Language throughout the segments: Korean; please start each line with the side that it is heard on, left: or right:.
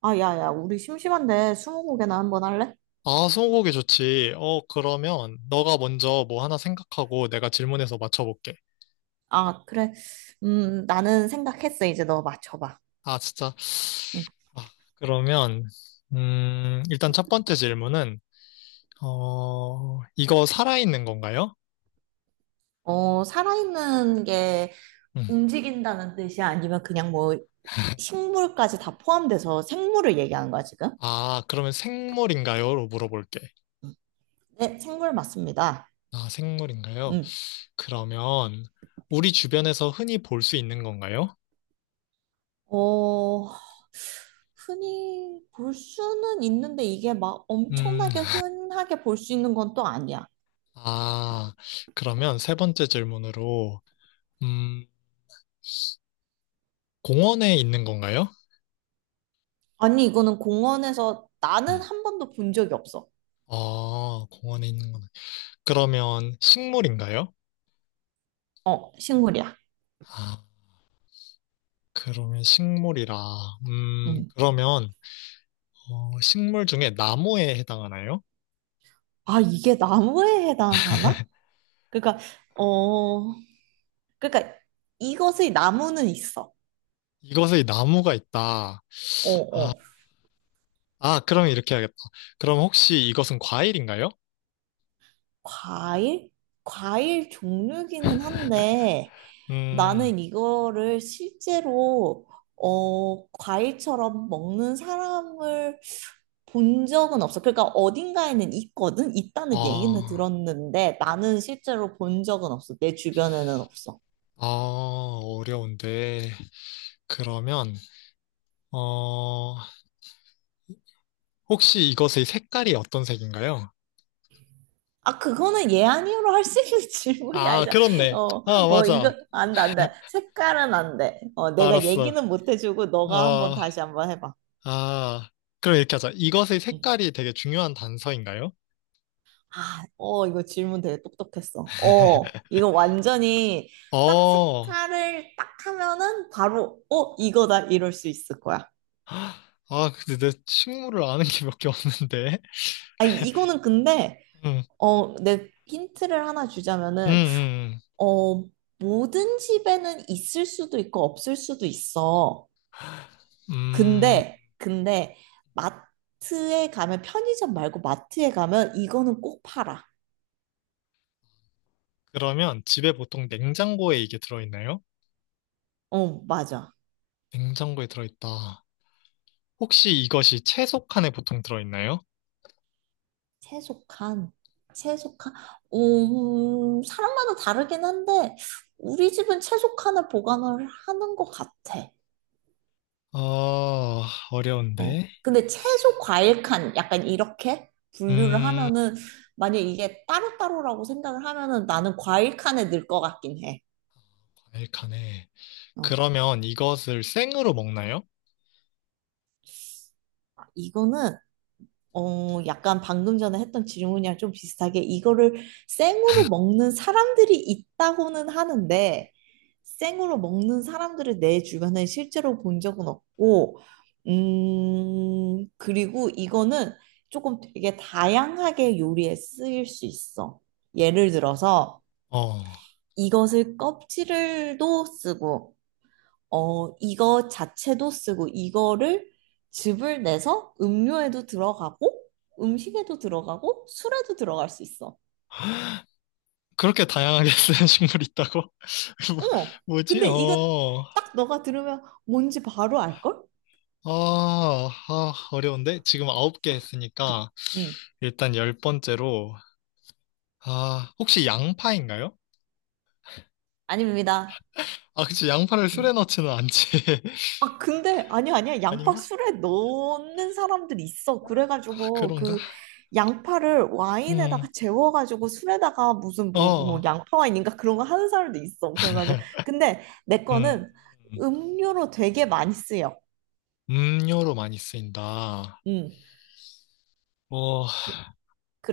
right: 아, 야, 야, 우리 심심한데 스무고개나 한번 할래?
left: 아, 스무고개 좋지. 어, 그러면 너가 먼저 뭐 하나 생각하고 내가 질문해서 맞춰볼게.
right: 아, 그래. 나는 생각했어. 이제 너 맞춰봐.
left: 아, 진짜.
right: 응.
left: 아, 그러면 일단 첫 번째 질문은 어, 이거 살아있는 건가요?
right: 살아있는 게
left: 음.
right: 움직인다는 뜻이야? 아니면 그냥 뭐 식물까지 다 포함돼서 생물을 얘기하는 거야, 지금?
left: 아, 그러면 생물인가요?로 물어볼게.
right: 네, 생물 맞습니다.
left: 아, 생물인가요?
right: 응.
left: 그러면 우리 주변에서 흔히 볼 수 있는 건가요?
right: 어, 흔히 볼 수는 있는데 이게 막
left: 음,
right: 엄청나게 흔하게 볼 수 있는 건 또 아니야.
left: 아, 그러면 세 번째 질문으로 음, 공원에 있는 건가요?
right: 아니, 이거는 공원에서 나는
left: 음.
right: 한 번도 본 적이 없어.
left: 아, 공원에 있는 거는. 그러면 식물인가요?
right: 어, 식물이야.
left: 아, 그러면 식물이라.
right: 음.
left: 그러면, 어, 식물 중에 나무에 해당하나요?
right: 아, 이게 나무에 해당하나? 그러니까, 어, 그러니까 이것의 나무는 있어.
left: 이것의 나무가 있다.
right: 어, 어.
left: 아, 그러면 이렇게 해야겠다. 그럼 혹시 이것은 과일인가요?
right: 과일? 과일 종류기는 한데
left: 음,
right: 나는 이거를 실제로 과일처럼 먹는 사람을 본 적은 없어. 그러니까 어딘가에는 있거든? 있다는 얘기는
left: 아,
right: 들었는데 나는 실제로 본 적은 없어. 내 주변에는 없어.
left: 아, 어려운데. 그러면, 어, 혹시 이것의 색깔이 어떤 색인가요?
right: 아, 그거는 예, 아니요로 할 수 있는 질문이
left: 아,
right: 아니잖아.
left: 그렇네.
right: 어,
left: 아,
right: 어, 이거,
left: 맞아.
right: 안 돼, 안 돼. 색깔은 안 돼. 내가
left: 알았어.
right: 얘기는 못 해주고, 너가 한번
left: 아,
right: 다시 한번 해봐.
left: 아, 그럼 이렇게 하자. 이것의
right: 응.
left: 색깔이 되게 중요한 단서인가요?
right: 아, 어, 이거 질문 되게 똑똑했어. 어, 이거 완전히 딱
left: 어,
right: 색깔을 딱 하면은 바로, 어, 이거다, 이럴 수 있을 거야.
left: 아, 근데 내 식물을 아는 게 몇 개 없는데.
right: 아니, 이거는 근데,
left: 음,
right: 내 힌트를 하나
left: 음,
right: 주자면은,
left: 음.
right: 어, 모든 집에는 있을 수도 있고, 없을 수도 있어.
left: 음,
right: 근데 마트에 가면 편의점 말고 마트에 가면 이거는 꼭 팔아.
left: 그러면 집에 보통 냉장고에 이게 들어있나요?
right: 어, 맞아.
left: 냉장고에 들어있다. 혹시 이것이 채소 칸에 보통 들어있나요?
right: 채소칸. 채소칸. 사람마다 다르긴 한데 우리 집은 채소칸을 보관을 하는 것 같아.
left: 어,
right: 어.
left: 어려운데.
right: 근데 채소 과일 칸 약간 이렇게 분류를
left: 음,
right: 하면은 만약 이게 따로따로라고 생각을 하면은 나는 과일 칸에 넣을 것 같긴 해.
left: 과일 칸에.
right: 어.
left: 그러면 이것을 생으로 먹나요?
right: 아, 이거는 약간 방금 전에 했던 질문이랑 좀 비슷하게 이거를 생으로 먹는 사람들이 있다고는 하는데 생으로 먹는 사람들을 내 주변에 실제로 본 적은 없고 그리고 이거는 조금 되게 다양하게 요리에 쓰일 수 있어. 예를 들어서
left: 어.
right: 이것을 껍질을도 쓰고 이거 자체도 쓰고 이거를 즙을 내서 음료에도 들어가고 음식에도 들어가고 술에도 들어갈 수 있어.
left: 그렇게 다양하게 쓰는 식물이 있다고?
right: 어.
left: 뭐, 지
right: 근데 이거
left: 어.
right: 딱 너가 들으면 뭔지 바로 알걸?
left: 아, 아, 어려운데? 지금 아홉 개 했으니까,
right: 응.
left: 일단 열 번째로, 아, 혹시 양파인가요?
right: 아닙니다.
left: 아, 그치, 양파를 술에
right: 음.
left: 넣지는 않지.
right: 아, 근데, 아니야, 아니야. 양파
left: 아닌가?
right: 술에 넣는 사람들 있어.
left: 아,
right: 그래가지고,
left: 그런가?
right: 그, 양파를 와인에다가
left: 음,
right: 재워가지고, 술에다가 무슨 뭐,
left: 어,
right: 양파 와인인가 그런 거 하는 사람도 있어. 그래가지고. 근데 내
left: 음,
right: 거는 음료로 되게 많이 쓰여.
left: 음료로 많이 쓰인다.
right: 음.
left: 어,
right: 그,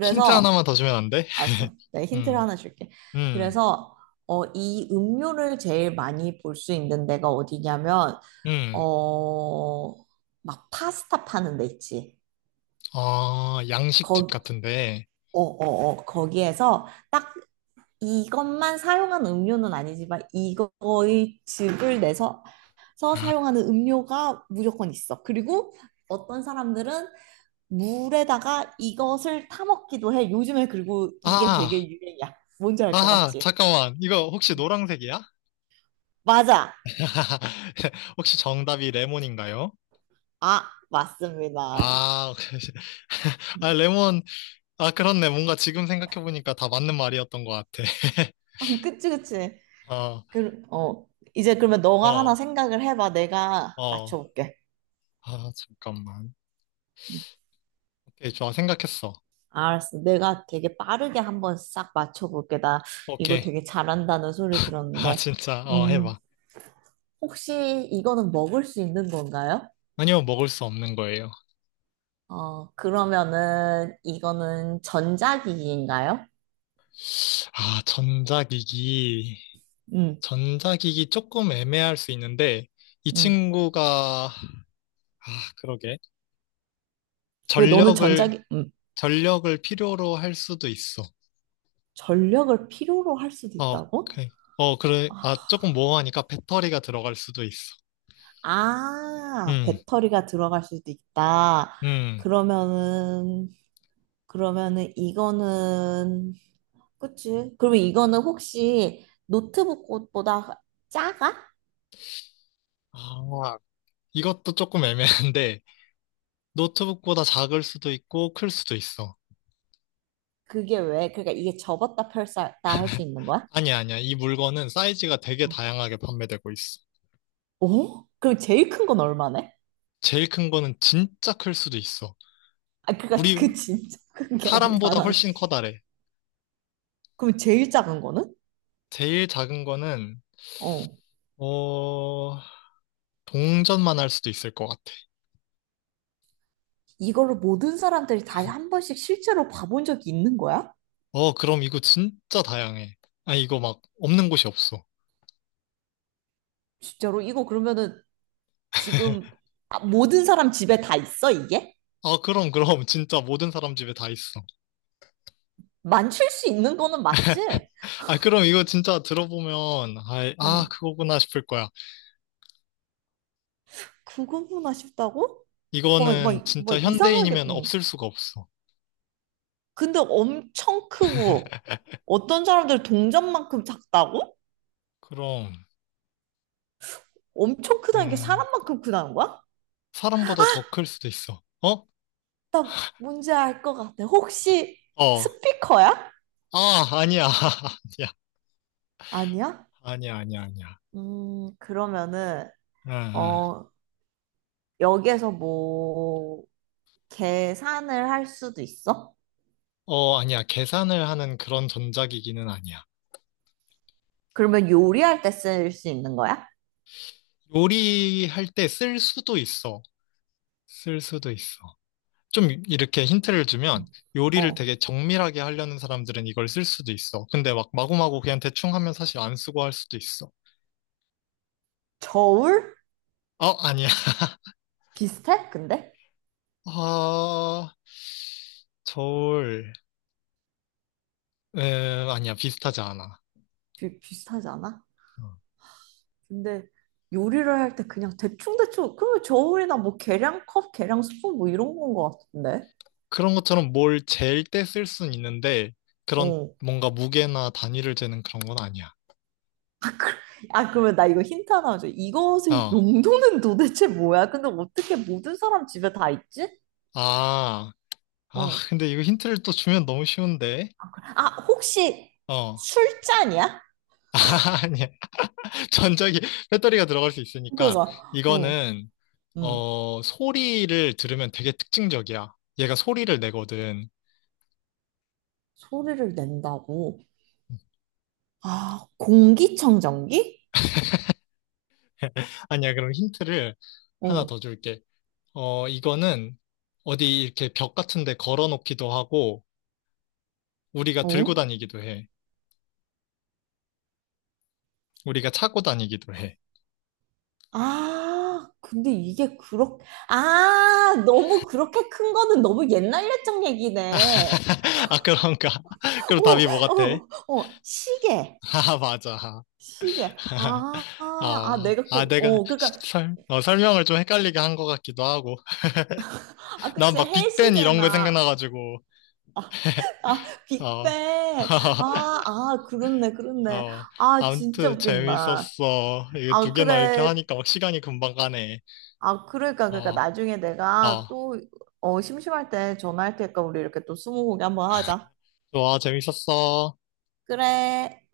left: 힌트 하나만 더 주면 안 돼?
right: 알았어. 내가 힌트를
left: 음,
right: 하나 줄게.
left: 음,
right: 그래서, 이 음료를 제일 많이 볼 수 있는 데가 어디냐면,
left: 음,
right: 어, 막 파스타 파는 데 있지.
left: 어, 양식집
right: 거기
left: 같은데.
right: 어, 어, 어. 거기에서 딱 이것만 사용한 음료는 아니지만 이거의 즙을 내서 서 사용하는 음료가 무조건 있어. 그리고 어떤 사람들은 물에다가 이것을 타먹기도 해. 요즘에 그리고 이게
left: 아,
right: 되게 유행이야. 뭔지 알 것
left: 아,
right: 같지?
left: 잠깐만. 이거 혹시 노란색이야?
right: 맞아.
left: 혹시 정답이 레몬인가요?
right: 아, 맞습니다.
left: 아, 아,
right: 음.
left: 레몬. 아, 그렇네. 뭔가 지금 생각해보니까 다 맞는 말이었던 것 같아.
right: 그치, 그치.
left: 어,
right: 그, 어. 이제 그러면 너가 하나
left: 어,
right: 생각을 해봐. 내가
left: 어.
right: 맞춰볼게.
left: 아, 잠깐만.
right: 음.
left: 오케이, 좋아. 생각했어.
right: 알았어. 내가 되게 빠르게 한번 싹 맞춰볼게. 나 이거
left: 오케이.
right: 되게 잘한다는 소리
left: 아,
right: 들었는데,
left: 진짜. 어,
right: 음,
left: 해봐.
right: 혹시 이거는 먹을 수 있는 건가요?
left: 아니요, 먹을 수 없는 거예요.
right: 그러면은 이거는 전자기기인가요?
left: 아, 전자기기.
right: 음,
left: 전자기기 조금 애매할 수 있는데, 이
right: 음.
left: 친구가, 아, 그러게.
right: 왜 너는
left: 전력을,
right: 전자기,
left: 전력을 필요로 할 수도 있어.
right: 전력을 필요로 할 수도
left: 어,
right: 있다고?
left: 그, 어, 그래. 아, 조금 모호하니까 배터리가 들어갈 수도 있어.
right: 아,
left: 음,
right: 배터리가 들어갈 수도 있다.
left: 음.
right: 그러면은, 그러면은 이거는 그치? 그러면 이거는 혹시 노트북 꽃보다 작아?
left: 아, 이것도 조금 애매한데, 노트북보다 작을 수도 있고, 클 수도 있어.
right: 그게 왜? 그러니까 이게 접었다 펼쳤다 할 수 있는 거야?
left: 아니야, 아니야. 이 물건은 사이즈가 되게 다양하게 판매되고 있어.
right: 어? 그럼 제일 큰 건 얼마네?
left: 제일 큰 거는 진짜 클 수도 있어.
right: 아, 그니까
left: 우리
right: 그 진짜 큰 게
left: 사람보다
right: 얼마나?
left: 훨씬 커다래.
right: 그럼 제일 작은 거는?
left: 제일 작은 거는,
right: 어.
left: 어, 동전만 할 수도 있을 것 같아.
right: 이걸로 모든 사람들이 다 한 번씩 실제로 봐본 적이 있는 거야?
left: 어, 그럼 이거 진짜 다양해. 아, 이거 막 없는 곳이 없어.
right: 진짜로? 이거 그러면은 지금 아, 모든 사람 집에 다 있어, 이게?
left: 아, 그럼, 그럼. 진짜 모든 사람 집에 다 있어.
right: 만질 수 있는 거는 맞지?
left: 아, 그럼 이거 진짜 들어보면, 아, 아,
right: 어.
left: 그거구나 싶을 거야.
right: 그거구나 싶다고? 막,
left: 이거는
right: 막,
left: 진짜
right: 막 이상하게,
left: 현대인이면
right: 응.
left: 없을 수가 없어.
right: 근데 엄청 크고 어떤 사람들 동전만큼 작다고?
left: 그럼,
right: 엄청 크다는 게
left: 음,
right: 사람만큼 크다는 거야?
left: 사람보다 더 클 수도 있어. 어?
right: 나 뭔지 알 것 같아. 혹시
left: 어.
right: 스피커야?
left: 아, 아니야. 아니야.
right: 아니야?
left: 아니야, 아니야, 아니야.
right: 그러면은
left: 아, 아.
right: 어, 여기에서 뭐 계산을 할 수도 있어?
left: 어, 아니야. 계산을 하는 그런 전자기기는 아니야.
right: 그러면 요리할 때 쓸 수 있는 거야?
left: 요리할 때 쓸 수도 있어. 쓸 수도 있어. 좀 이렇게 힌트를 주면 요리를
right: 어.
left: 되게 정밀하게 하려는 사람들은 이걸 쓸 수도 있어. 근데 막 마구마구 그냥 대충 하면 사실 안 쓰고 할 수도 있어.
right: 저울?
left: 어, 아니야.
right: 비슷해? 근데?
left: 아, 저울. 아니야. 비슷하지 않아.
right: 비슷하지 않아?
left: 어.
right: 근데 요리를 할 때 그냥 대충대충, 그러면 저울이나 뭐 계량컵, 계량스푼 뭐 이런 건 것 같은데?
left: 그런 것처럼 뭘 잴 때 쓸 순 있는데 그런
right: 어.
left: 뭔가 무게나 단위를 재는 그런 건 아니야.
right: 아, 그러면 나 이거 힌트 하나 줘. 이것의
left: 어.
right: 용도는 도대체 뭐야? 근데 어떻게 모든 사람 집에 다 있지?
left: 아, 아,
right: 어.
left: 근데 이거 힌트를 또 주면 너무 쉬운데.
right: 아, 혹시
left: 어,
right: 술잔이야?
left: 아니야. 전자기, 배터리가 들어갈 수 있으니까
right: 그거. 어.
left: 이거는
right: 음.
left: 어, 소리를 들으면 되게 특징적이야. 얘가 소리를 내거든.
right: 소리를 낸다고. 아, 공기청정기?
left: 아니야, 그럼 힌트를 하나
right: 어.
left: 더 줄게. 어, 이거는 어디 이렇게 벽 같은 데 걸어 놓기도 하고, 우리가 들고
right: 어?
left: 다니기도 해. 우리가 차고 다니기도 해.
right: 아, 근데 이게 그렇게, 아, 너무 그렇게 큰 거는 너무 옛날 옛적 얘기네.
left: 아, 그런가? 그럼
right: 오,
left: 답이 뭐 같아?
right: 어, 어, 시계.
left: 아, 맞아.
right: 시계. 아, 아, 아,
left: 어,
right: 내가
left: 아,
right: 꼭,
left: 내가
right: 어, 그러니까,
left: 설명을 좀 헷갈리게 한 것 같기도 하고.
right: 아,
left: 난
right: 그치,
left: 막 빅뱅 이런 거
right: 해시계나,
left: 생각나가지고,
right: 아,
left: 어.
right: 빅뱅. 아, 아, 그렇네, 그렇네.
left: 어,
right: 아, 진짜
left: 아무튼
right: 웃긴다.
left: 재밌었어. 이게 두
right: 아,
left: 개나 이렇게
right: 그래.
left: 하니까 막 시간이 금방 가네.
right: 아, 그러니까, 그러니까,
left: 어,
right: 나중에 내가
left: 어,
right: 또, 심심할 때 전화할 테니까 우리 이렇게 또 스무고개 한번 하자.
left: 좋아, 재밌었어.
right: 그래.